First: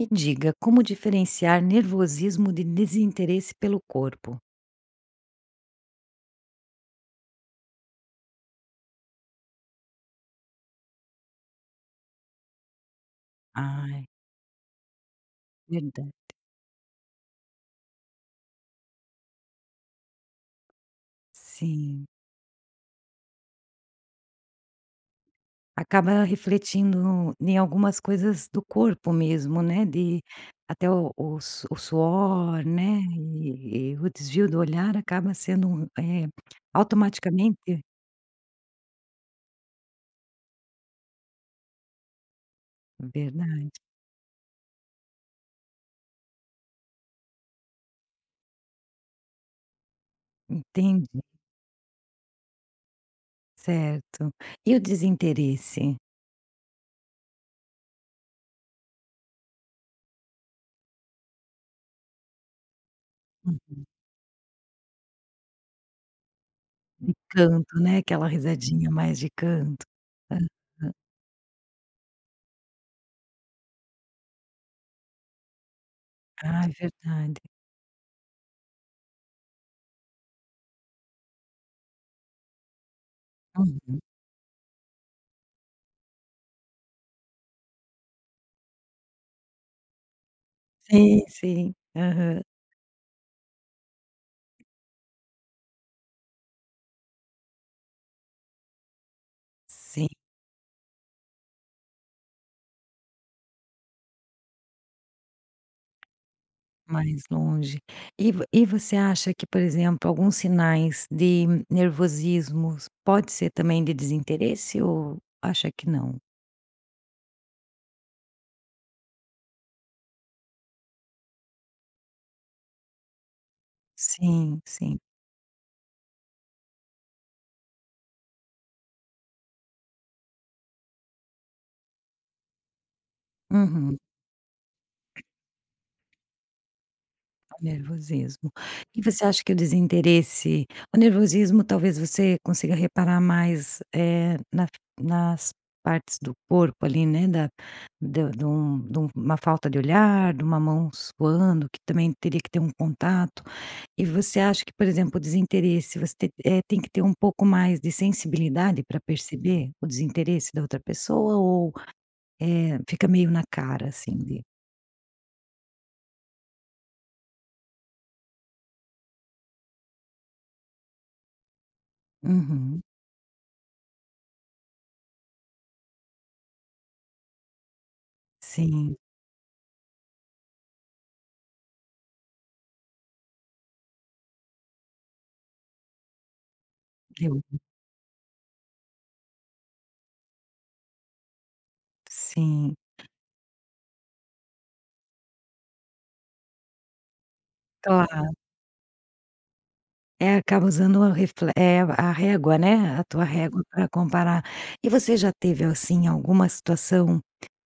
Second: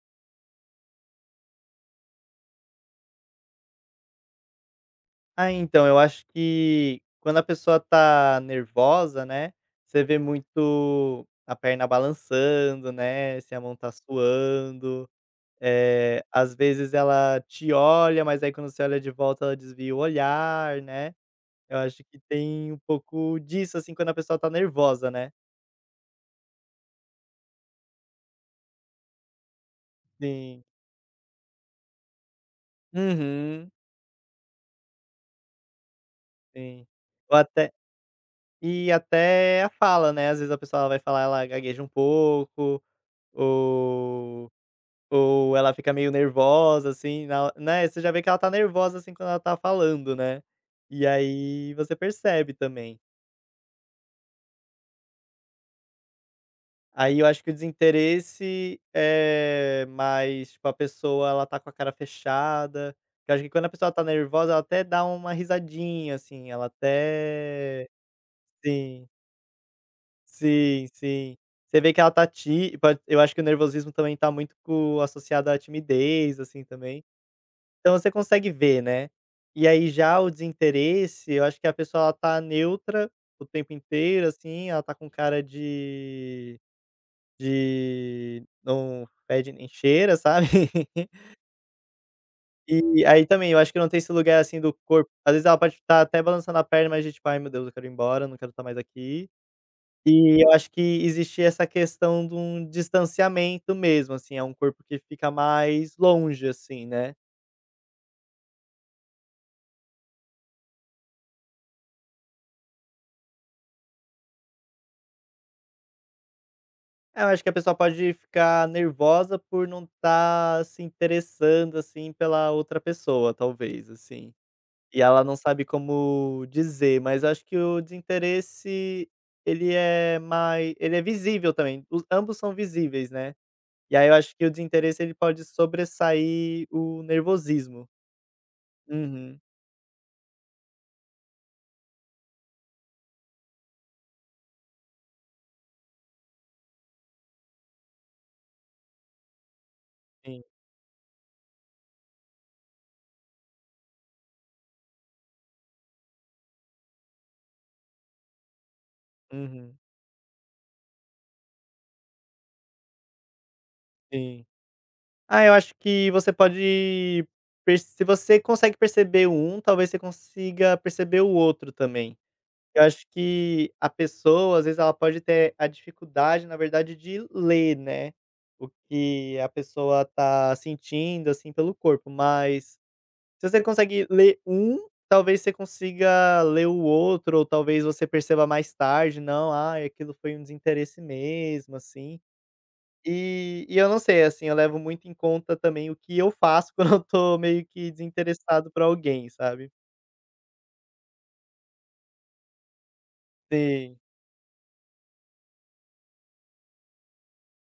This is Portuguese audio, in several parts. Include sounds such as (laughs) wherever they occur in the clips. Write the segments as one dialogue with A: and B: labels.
A: Me diga como diferenciar nervosismo de desinteresse pelo corpo?
B: Ah, então, eu acho que quando a pessoa tá nervosa, né, você vê muito a perna balançando, né, se a mão está
A: Ai.
B: suando,
A: Verda
B: eh, às vezes ela te olha mas aí quando você olha de volta ela desvia o olhar, né, eu acho
A: Sim.
B: que tem um pouco disso, assim, quando a pessoa está nervosa, né.
A: Acaba refletindo em algumas coisas do corpo mesmo, né, de
B: Sim.
A: até o o su o suor, né,
B: Uhum.
A: e e o desvio do olhar acaba sendo um eh,
B: Sim, ou até
A: automaticamente
B: e até a fala, né, às vezes a pessoa, ela vai falar, ela gagueja um pouco,
A: Verdade.
B: ou ou ela fica meio nervosa, assim, na né, você já vê que ela está nervosa, assim, quando ela está falando, né, e
A: Entendi.
B: aí você percebe também.
A: Certo. E o desinteresse?
B: Aí eu acho que o desinteresse é, mais, tipo, a pessoa ela está com a cara fechada, que eu acho que quando a
A: Uhum.
B: pessoa está nervosa ela até dá uma risadinha, assim, ela
A: De canto,
B: até
A: né, aquela risadinha
B: sim.
A: mais de canto.
B: Sim,
A: Aham.
B: sim. Você vê que ela está tí pod eu acho que o nervosismo também está muito co associada à timidez, assim,
A: Ai,
B: também.
A: verdade.
B: Então você consegue ver, né. E aí já o desinteresse, eu acho que a pessoa ela está neutra, o tempo
A: Uhum.
B: inteiro assim, ela está com cara de de não fede e nem cheira, sabe. (laughs)
A: Sim, sim. Aham.
B: E aí, também, eu acho que não tem esse lugar, assim, do corpo, às vezes ela pode f tá até balançando a perna mas de tipo: "Ai meu Deus, eu quero ir embora, não quero estar mais aqui".
A: Sim.
B: E eu acho que existe essa questão de um distanciamento mesmo, assim, é um corpo que fica mais longe, assim, né.
A: Mais longe. E vo e você acha que, por exemplo, alguns sinais de nervosismos, pode ser também de desinteresse ou acha que não?
B: É, eu acho que a pessoa pode ficar nervosa por não estar se interessando, assim, pela outra pessoa, talvez, assim,
A: Sim, sim.
B: e ela não sabe como dizer. Mas acho que o desinteresse ele é mai ele é visível também, os ambos são visíveis, né, e
A: Uhum.
B: aí eu acho que o desinteresse, ele pode sobressair o nervosismo.
A: Nervosismo. E você
B: Uhum.
A: acha que o desinteresse o nervosismo talvez você consiga reparar mais, eh, na nas partes do corpo ali né da de de um de um uma falta de olhar, de
B: Sim.
A: uma mão suando que também teria que ter um contato. E você acha que, por exemplo, o desinteresse, você te eh, tem que ter um pouco mais de sensibilidade pra perceber
B: Uhum.
A: o desinteresse da outra pessoa? Ou, eh, fica meio na cara assim de
B: Sim. Ah, eu acho que você pode perce se você consegue perceber um, talvez você consiga perceber o outro também. Eu
A: Uhum.
B: acho que a pessoa, às vezes, ela pode ter a dificuldade na verdade de ler, né, o
A: Sim.
B: que a pessoa está sentindo assim pelo corpo, mas, se você consegue ler um, talvez você consiga ler o outro, ou
A: (unintelligible)
B: talvez você perceba mais tarde "não, ai, aquilo foi um desinteresse mesmo, assim".
A: Sim.
B: E e eu não sei, assim, eu levo muito em conta também o que eu faço (chuckles) quando eu estou meio que
A: Claro.
B: desinteressado por alguém, sabe.
A: É, acaba usando o refle eh, a régua, né, a tua régua pra
B: Sim.
A: comparar. E você já teve, assim, alguma situação,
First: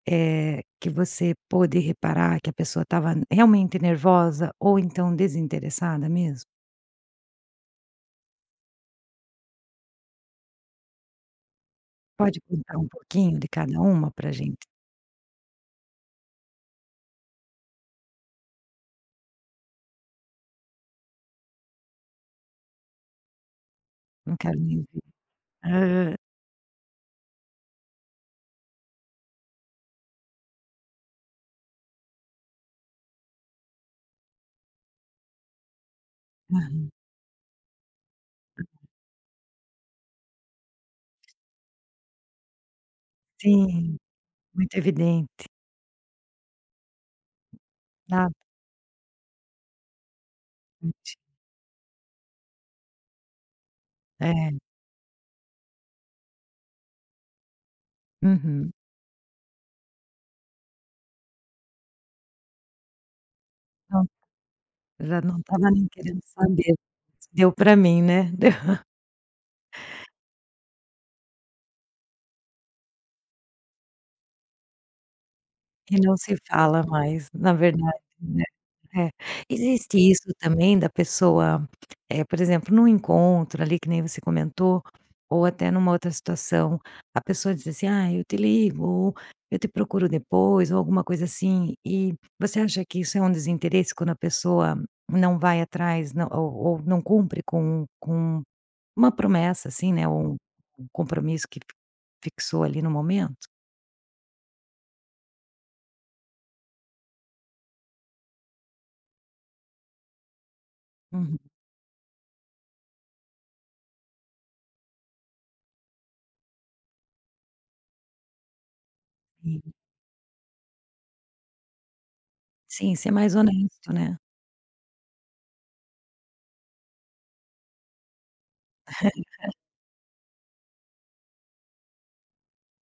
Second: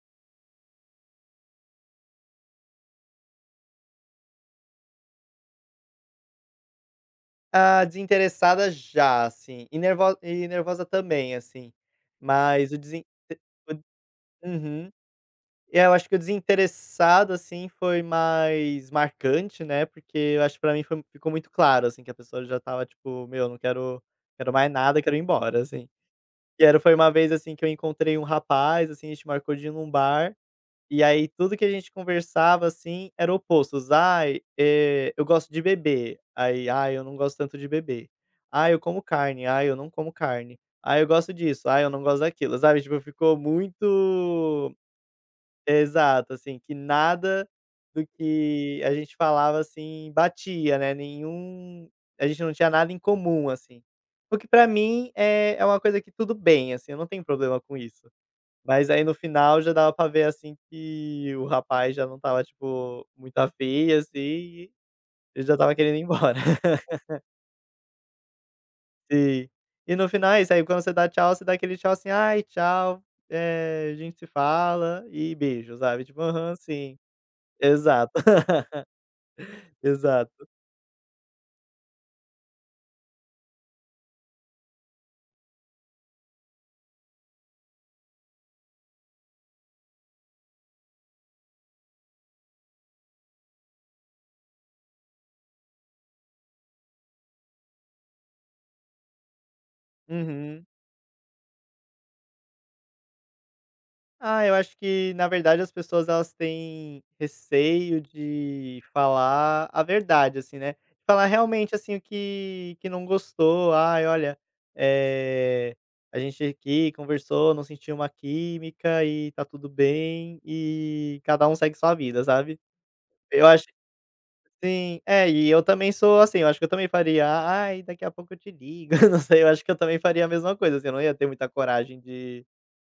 A: eh, que você pôde reparar que a pessoa estava realmente nervosa, ou, então, desinteressada mesmo?
B: Ah, desinteressada, já, assim, e nervo e nervosa também, assim,
A: Pode
B: mas
A: contar
B: o
A: um
B: desin
A: pouquinho
B: t
A: de cada uma pra
B: um
A: gente?
B: uhum. É, eu acho que o desinteressado, assim, foi mais marcante né, porque eu acho pra mim foi ficou muito claro, assim, que a pessoa já estava, tipo: "Meu não quero
A: Não
B: quero
A: quero
B: mais
A: nem
B: nada,
A: ouvir.
B: eu quero ir embora, assim".
A: Hã.
B: E era foi uma vez, assim, que eu encontrei um rapaz, assim, a gente marcou de ir num bar, e aí tudo que a gente conversava, assim, eram opostos: "Ai, eh, eu gosto de beber", aí:
A: Aham.
B: "Ai, eu não gosto tanto de beber". "Ai, eu como carne", "ai, eu não como carne". "Ai, eu gosto disso", "ai eu não gosto daquilo", sabe, tipo, ficou
A: Sim, muito
B: muito
A: evidente.
B: exato, assim, que nada do
A: Nada.
B: que a gente falava, assim, batia, né,
A: (unintelligible)
B: nenhum a gente não tinha nada em comum, assim, o que,
A: É.
B: pra mim, eh, é uma coisa que tudo bem, assim, eu não tenho problema com isso.
A: Uhum.
B: Mas aí no final, já dava pra ver assim que o rapaz já não estava tipo, muito afim,
A: Não,
B: assim, e
A: já não
B: ele já
A: estava
B: estava
A: nem
B: querendo ir
A: querendo
B: embora.
A: saber.
B: (laughs)
A: Deu pra mim né? (laughs)
B: Sim. E no final é isso. Aí quando você dá tchau, você dá aquele tchau, assim: "Ai, tchau, eh, a gente se fala", e beijo,
A: E
B: sabe.
A: não
B: Tipo
A: se
B: aham,
A: fala
B: sim.
A: mais na verdade
B: Exato,
A: né, é.
B: (laughs)
A: Existe isso
B: exato.
A: também da pessoa, eh, por exemplo, num encontro ali que nem você comentou, ou até numa outra situação, a pessoa diz assim: "Ai eu te ligo, eu te procuro depois", ou alguma coisa assim, e, você acha que isso é um desinteresse quando a pessoa não vai atrás não ou ou não cumpre com com uma promessa, assim, né, ou um
B: Uhum.
A: um compromisso que f fixou ali no momento?
B: Ah, eu acho que, na verdade as pessoas elas têm, receio de falar a verdade, assim né? Falar
A: Uhum.
B: realmente assim, o que que não gostou, "ai olha, eh, a gente aqui conversou não sentiu uma química e tá tudo
A: Hum.
B: bem, e cada um segue sua vida", sabe?
A: Sim, ser mais
B: Eu acho
A: honesto, né?
B: sim. É e eu também sou assim, eu acho que eu também faria: "Ai daqui a pouco eu te ligo, (laughs) eu não sei eu
A: (laughs)
B: acho que eu também faria a mesma coisa assim, eu não ia ter muita coragem de,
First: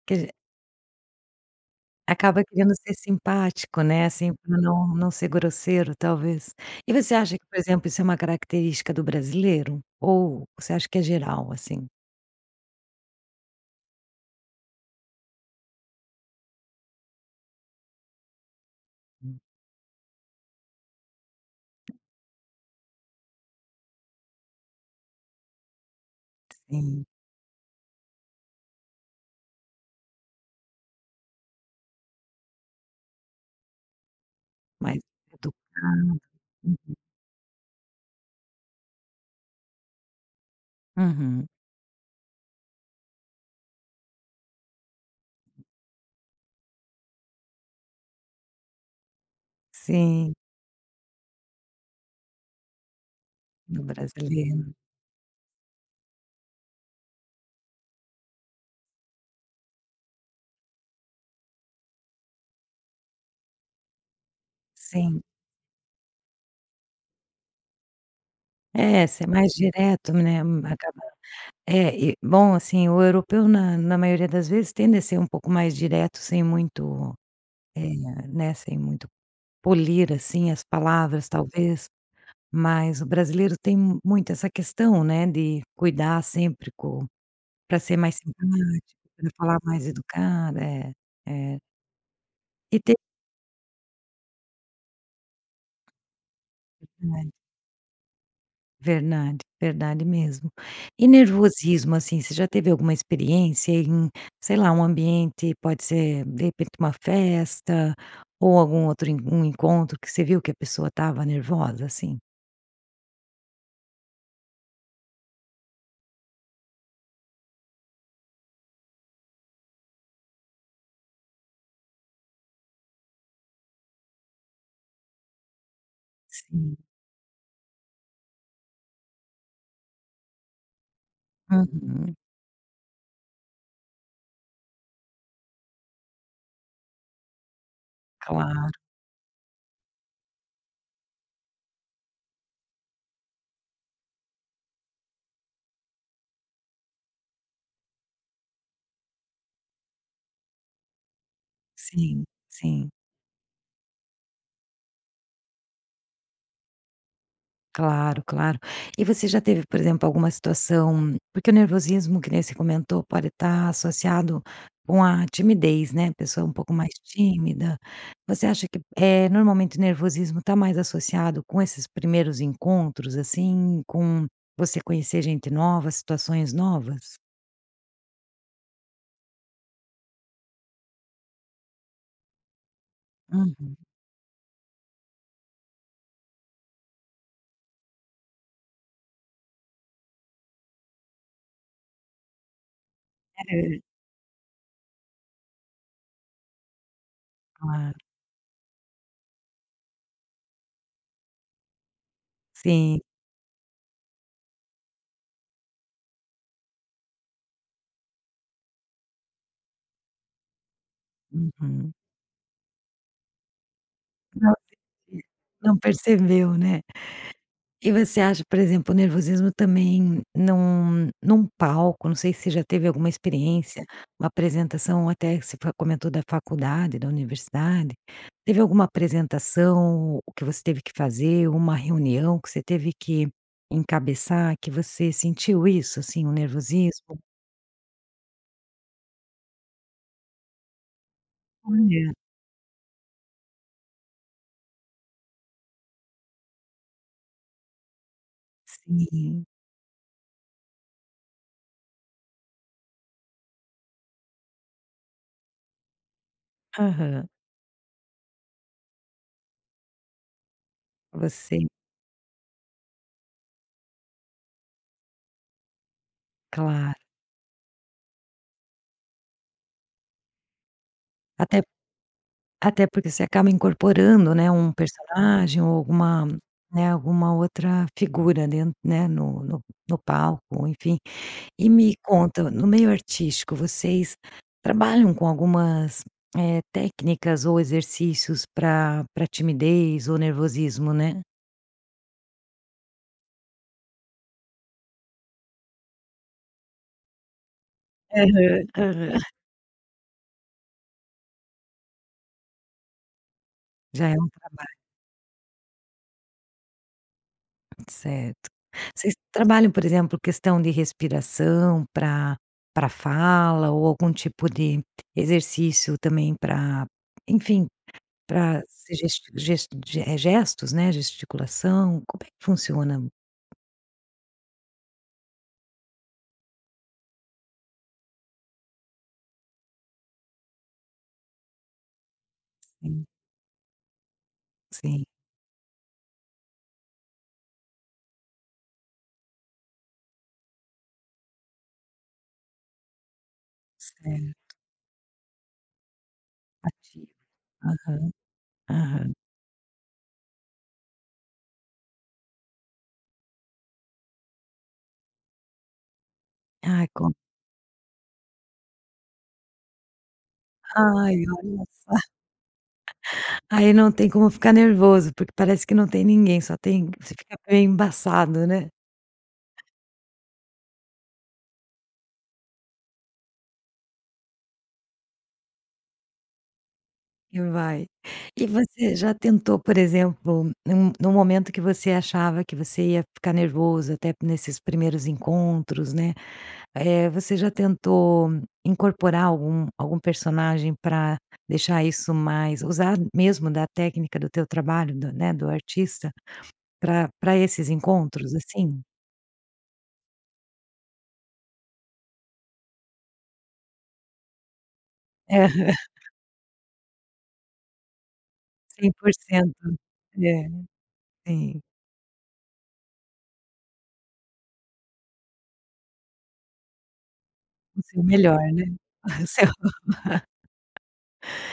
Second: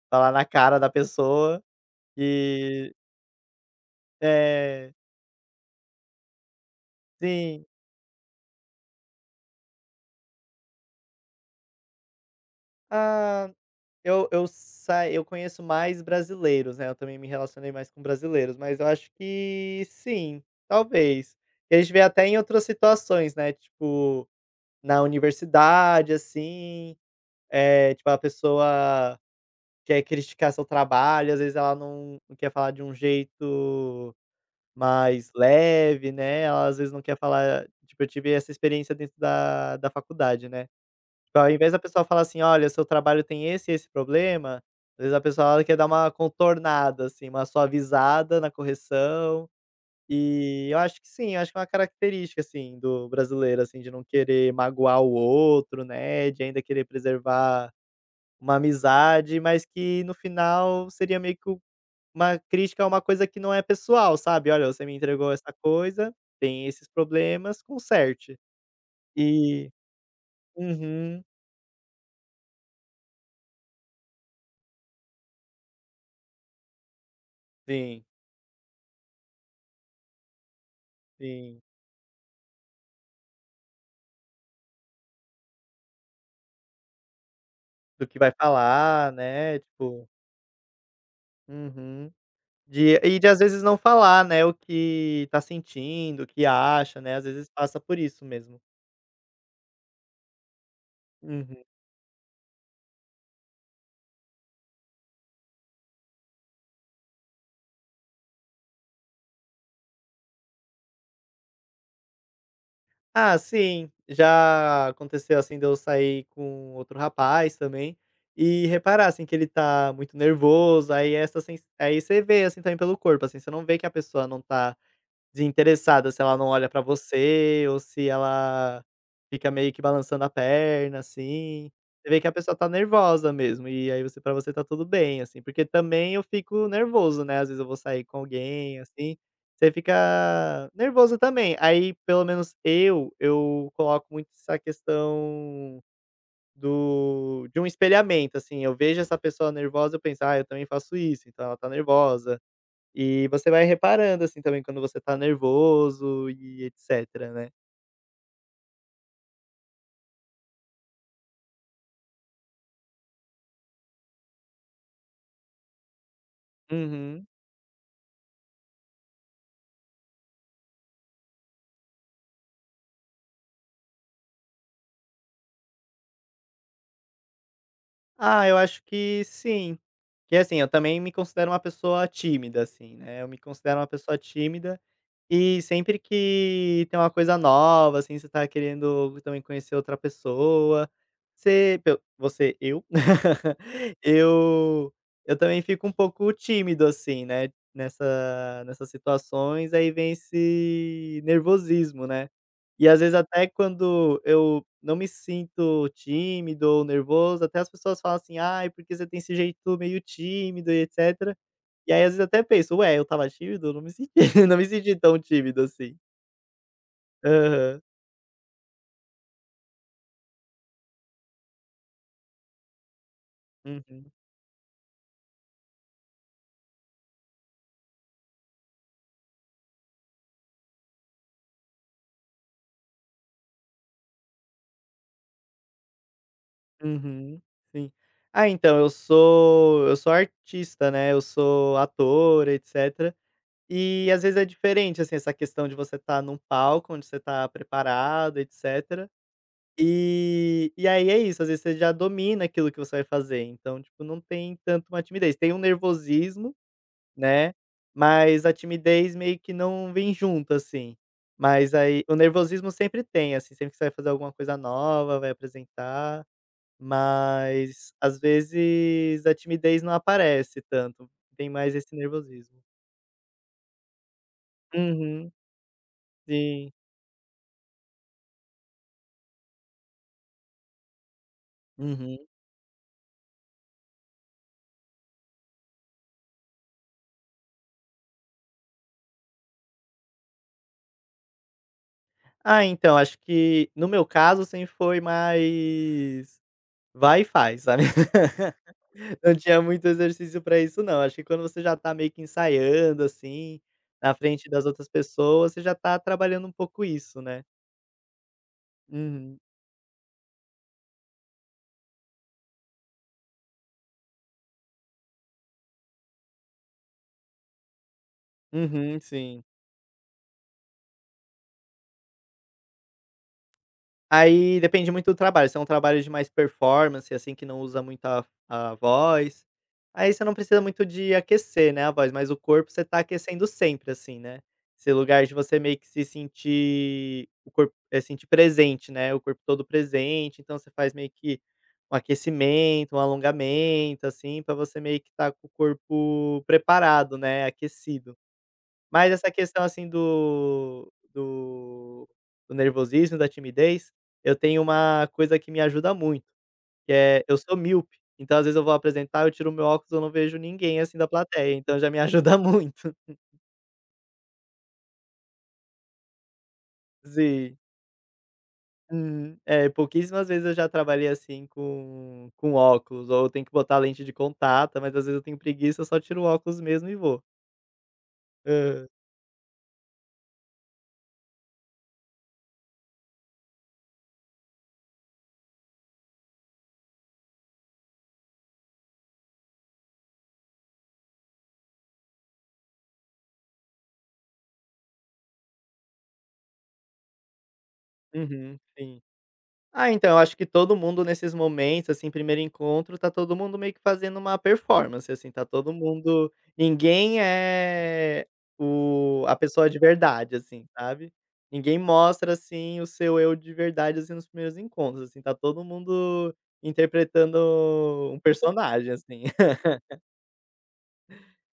A: Que dizer
B: falar na cara da pessoa,
A: Acaba querendo
B: que
A: ser simpático, né, assim pra não
B: é.
A: não ser grosseiro, talvez. E você acha que por
B: Sim.
A: exemplo isso é uma característica do brasileiro? Ou você acha que é geral, assim?
B: Ah, eu eu sai eu conheço mais brasileiros, né, eu também me relacionei mais com brasileiros, mas eu acho
A: Hum.
B: que, sim. Talvez. E a gente vê até em outras situações, né, tipo, na universidade, assim,
A: Sim.
B: eh, tipo a pessoa quer criticar seu trabalho às vezes ela não quer falar de um jeito
A: Mais
B: mais leve,
A: educada.
B: né, ela às vezes
A: Uhum.
B: não quer falar, tipo, "eu tive essa experiência dentro da da faculdade" né? Tipo
A: Uhum.
B: ao invés da pessoa fala assim: "Olha, o seu trabalho tem esse e esse problema", às vezes a pessoa ela quer dar uma contornada, assim, uma suavizada na correção,
A: Sim.
B: eh, eu acho que sim, acho que é uma característica assim do brasileiro, assim,
A: No
B: de não querer
A: brasileiro.
B: magoar o outro, né, de ainda querer preservar uma amizade mas que no final seria meio que uma crítica a uma coisa que não é pessoal, sabe? "Olha, você me
A: Sim.
B: entregou essa coisa, tem esses problemas, conserte!".
A: É, ser mais
B: Eh,
A: direto, né, um acaba,
B: uhum.
A: é e bom assim, o europeu na na maioria das vezes tende a ser um pouco mais direto sem muito, eh,
B: Sim.
A: né, sem muito, polir assim as palavras
B: Sim.
A: talvez, mas o brasileiro tem mu muito essa questão, né, de cuidar sempre co pra ser
B: Do
A: mais
B: que vai
A: simpático,
B: falar,
A: pra falar
B: né,
A: mais
B: tipo
A: educado é. É.
B: Uhum.
A: E ter
B: De e de às vezes não falar, né, o que está sentindo o que acha, né, às
A: (unintelligible)
B: vezes passa por isso mesmo.
A: Verdade. Verdade, mesmo. E
B: Uhum.
A: nervosismo, assim, você já teve alguma experiência em, sei lá, um ambiente pode ser de repente uma festa ou algum outro um encontro que você viu que a pessoa estava nervosa, assim?
B: Ah sim, já aconteceu, assim, de eu sair com outro rapaz também. E reparar assim que ele tá muito nervoso, aí essa sens aí você vê assim também pelo corpo assim, você não vê que a pessoa não tá desinteressada, se ela não olha
A: Sim.
B: para você ou se ela fica meio que balançando a perna assim. Você
A: Uhum.
B: vê que a pessoa tá nervosa mesmo, e aí você para você está tudo bem, assim, porque também eu fico nervoso, né, às vezes eu vou sair com
A: Claro.
B: alguém, assim, você fica nervoso também, aí pelo menos eu eu coloco muito essa questão, do de um espelhamento assim. Eu vejo essa pessoa nervosa eu penso, ai eu também faço isso e tal. Ela tá
A: Sim,
B: nervosa.
A: sim.
B: E você vai reparando assim também quando você tá nervoso e etcétera né.
A: Claro, claro. E você já teve por exemplo alguma situação porque o nervosismo que nem você comentou pode estar associado com a timidez né, a pessoa um pouco mais
B: Uhum.
A: tímida? Você acha que, eh, normalmente nervosismo está mais associado com esses primeiros encontros assim, com você conhecer gente novas, situações novas?
B: Ah, eu acho que sim. Que é assim: eu também me considero uma pessoa tímida, assim, né, eu me
A: Uhum.
B: considero uma pessoa tímida. E sempre que tem uma coisa nova, assim, você tá querendo também conhecer outra pessoa, você pelo Você: eu. (laughs)
A: É.
B: Eu eu também fico um pouco tímido, assim, né,
A: Claro.
B: nessa nessas situações. Aí, vem esse nervosismo, né? E, às
A: Sim.
B: vezes, até quando eu não me sinto tímido ou nervoso, até as pessoas falam assim: "Ai, porque você tem esse jeito meio tímido e etcétera". E
A: Uhum.
B: aí, às vezes, até penso: "Ué, eu estava tímido? Eu não me senti (laughs)
A: Não,
B: não me senti tão
A: (unintelligible)
B: tímido
A: não
B: assim".
A: percebeu né?
B: Aham.
A: E você acha por exemplo, o nervosismo também num num palco não sei se você já teve alguma experiência,
B: Uhum.
A: uma apresentação até você fa comentou da faculdade, da universidade. Teve alguma apresentação que você teve que fazer, ou uma reunião que você teve que encabeçar que você sentiu isso, assim, um nervosismo?
B: Uhum, sim. Ah, então, eu sou eu sou artista, né, eu sou
A: Olha.
B: ator, etcétera. E, às vezes, é diferente, assim, essa questão de você estar num palco, onde você tá preparado, etcétera.
A: Sim.
B: Eh, e aí, é isso. Às vezes, você já domina aquilo que você vai fazer, então, tipo, não tem tanto uma timidez. Tem um nervosismo,
A: Aham.
B: né. Mas a timidez meio que não vem junto, assim,
A: Você
B: mas, aí, o nervosismo sempre tem. Assim, sempre que você vai fazer alguma coisa nova, vai apresentar,
A: Claro.
B: mas, às vezes, a timidez não aparece tanto. Tem
A: Até
B: mais esse nervosismo.
A: até porque você acaba incorporando, né, um
B: Uhum,
A: personagem ou alguma,
B: sim.
A: né, alguma outra figura, ali, né, no no no palco, enfim. E me
B: Uhum.
A: conta, no meio artístico, vocês trabalham com algumas, eh, técnicas ou exercícios pra pra timidez ou nervosismo, né?
B: Ah, então, acho que, no meu caso, sempre foi mais vai e faz, sabe?
A: Aham,
B: (laughs)
A: aham.
B: Não tinha muito exercício para isso não, acho que quando você já tá meio que ensaiando, assim,
A: Já é
B: na
A: um
B: frente das
A: trabalho.
B: outras pessoas, você já tá trabalhando um pouco isso, né?
A: Certo. Vocês
B: Uhum.
A: trabalham, por exemplo, questão de respiração pra pra fala ou algum tipo de exercício também pra enfim, pra se
B: Uhum,
A: gest
B: sim.
A: gest gest eh, gestos, né, gesticulação. Como é que funciona?
B: Aí, depende muito do trabalho. Se é um trabalho de mais performance, assim, que não usa muito a a voz, aí você não precisa muito de aquecer, né, a voz, mas o corpo você tá
A: Sim.
B: aquecendo sempre, assim, né. Esse
A: Sim.
B: lugar de você meio que se sentir o corpo eh, sentir presente, né, o corpo todo presente. Então você faz meio que um aquecimento, um alongamento, assim,
A: Certo.
B: para você meio que estar com o corpo
A: Ativo,
B: preparado, né,
A: aham,
B: aquecido. Mas
A: aham.
B: essa questão, assim, do do do nervosismo e da timidez, eu tenho uma coisa que me ajuda muito,
A: Ah,
B: que
A: conta.
B: é: eu sou míope, então às vezes eu vou apresentar, eu tiro o meu óculos eu não vejo ninguém, assim, da
A: Ai,
B: plateia,
A: olha
B: então já
A: só.
B: me ajuda muito.
A: Ai, não tem como ficar nervoso, porque parece que não tem ninguém. Só tem você fica
B: Sim.
A: bem embaçado, né?
B: Hum, é. Pouquíssimas vezes eu já trabalhei, assim, com com óculos, ou eu tenho que botar lente de contato. Mas, às vezes, eu tenho preguiça. Só tiro o óculos mesmo e vou.
A: E vai. E
B: Hã.
A: você já tentou, por exemplo, num num momento que você achava que você ia ficar nervoso até nesses primeiros encontros, né. Eh, você já tentou incorporar algum algum personagem pra deixar isso mais usar mesmo da técnica do teu trabalho do, né, do artista pra pra esses encontros
B: Uhum,
A: assim?
B: sim. Ah, então, eu acho que todo mundo nesses momentos, assim, primeiro encontro, tá todo mundo meio que fazendo uma performance, assim, tá todo
A: Aham.
B: mundo ninguém é
A: cem por
B: o a
A: cento.
B: pessoa de verdade,
A: É.
B: assim, sabe?
A: Sim.
B: Ninguém mostra, assim, o seu eu de verdade, assim, nos primeiros encontros, assim, tá todo mundo interpretando
A: O seu
B: um
A: melhor né?
B: personagem, assim.
A: Seu
B: (laughs)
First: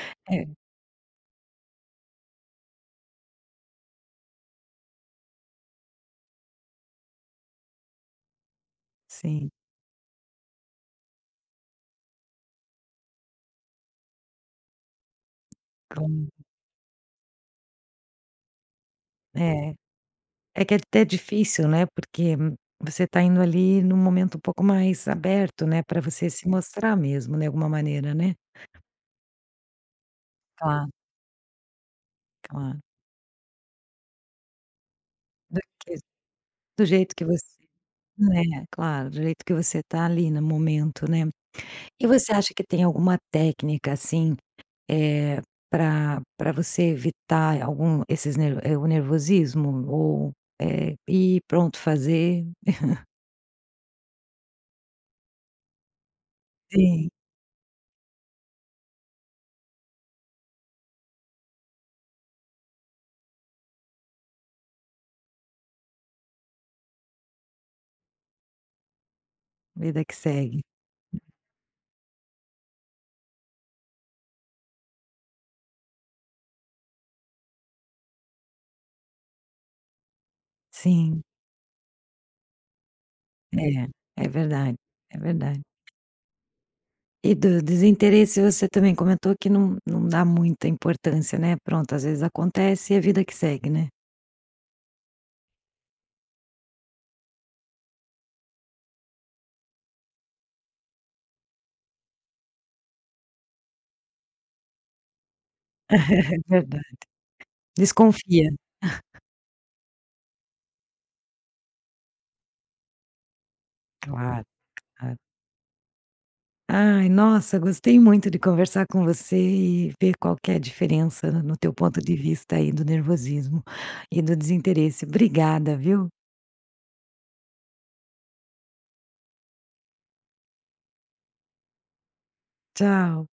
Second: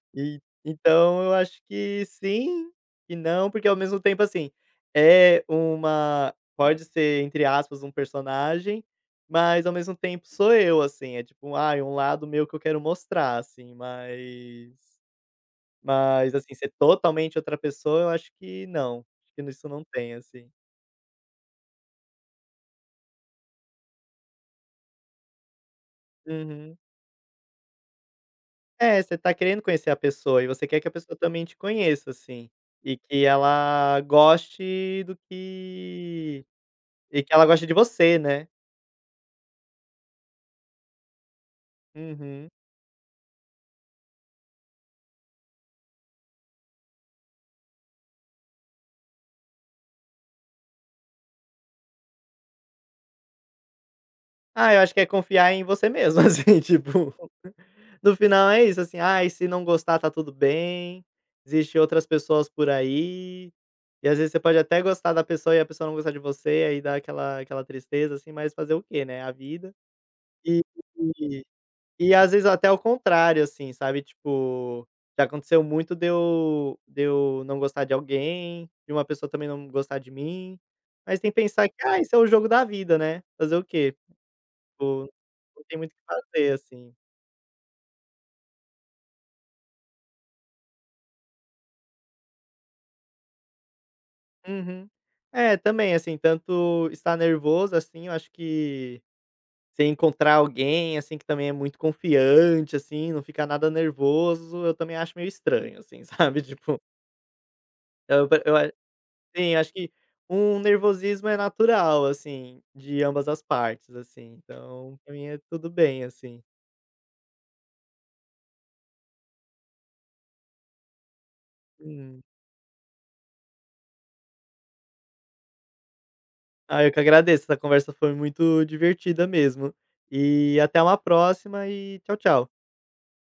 A: (laughs)
B: E
A: É.
B: então eu acho que sim, que não, porque, ao mesmo tempo, assim, é uma pode ser, entre aspas, um personagem
A: Sim.
B: mas ao mesmo tempo sou eu, assim. É tipo, ai, um lado meu que eu quero mostrar, assim, mas mas,
A: Claro.
B: assim, ser totalmente outra pessoa, eu acho que não. Acho que nisso
A: É,
B: não tem, assim.
A: é que é até difícil, né? Porque você tá indo, ali, num momento um pouco mais aberto, né, pra você se
B: Uhum.
A: mostrar mesmo, né, alguma maneira né?
B: É, você tá querendo conhecer a pessoa e você quer que
A: Tá.
B: a pessoa também te conheça assim.
A: Claro.
B: E que ela goste do
A: Do que?
B: que
A: Do jeito
B: e
A: que
B: que
A: você
B: ela goste de você, né?
A: né, claro. Do jeito que você tá ali no momento, né? E você
B: Uhum.
A: acha que tem alguma técnica, assim, eh, pra pra você evitar algum esses nerv eh, o nervosismo ou, eh, ir, pronto, fazer? (chuckles)
B: Ah, eu acho que é confiar em você mesmo, assim,
A: Sim.
B: tipo. No final é isso, assim: "Ai, se não gostar, tá tudo bem, existe outras pessoas por aí". E, às vezes, você pode até gostar da pessoa e a pessoa não gostar de você, e aí dar aquela aquela tristeza, assim, mas fazer o quê, né, é a vida.
A: Vida que
B: E
A: segue.
B: e às vezes até ao contrário, assim, sabe. Tipo, já aconteceu muito de eu de eu não gostar de alguém, de uma pessoa também não gostar de mim. Mas
A: Sim.
B: tem que pensar que: "Ah, isso é o jogo da vida, né. Fazer o
A: É.
B: quê?"
A: É verdade,
B: Vou
A: é verdade.
B: não tem muito o que fazer, assim.
A: E do desinteresse, você também comentou que não não dá muita importância, né. Pronto, às vezes acontece e a vida que segue, né?
B: Uhum. É, também. Assim, tanto estar nervoso, assim, eu acho que você encontrar alguém, assim, que também é muito confiante, assim, não fica nada nervoso, eu também acho meio estranho,
A: (laughs)
B: assim,
A: É
B: sabe, tipo
A: verdade.
B: Eu pa
A: Desconfia.
B: eu ac
A: (chuckles)
B: sim, acho que um nervosismo é natural, assim, de ambas as partes, assim.
A: Claro,
B: Então, pra
A: claro.
B: mim, é tudo bem, assim.
A: Ai, nossa, gostei muito de conversar com você e ver qual que é a diferença, no teu ponto de
B: Hum.
A: vista, aí, do nervosismo e do desinteresse. Obrigada, viu.
B: Ai, eu que agradeço. Essa conversa foi muito divertida mesmo. E até uma próxima, e tchau, tchau.
A: Tchau.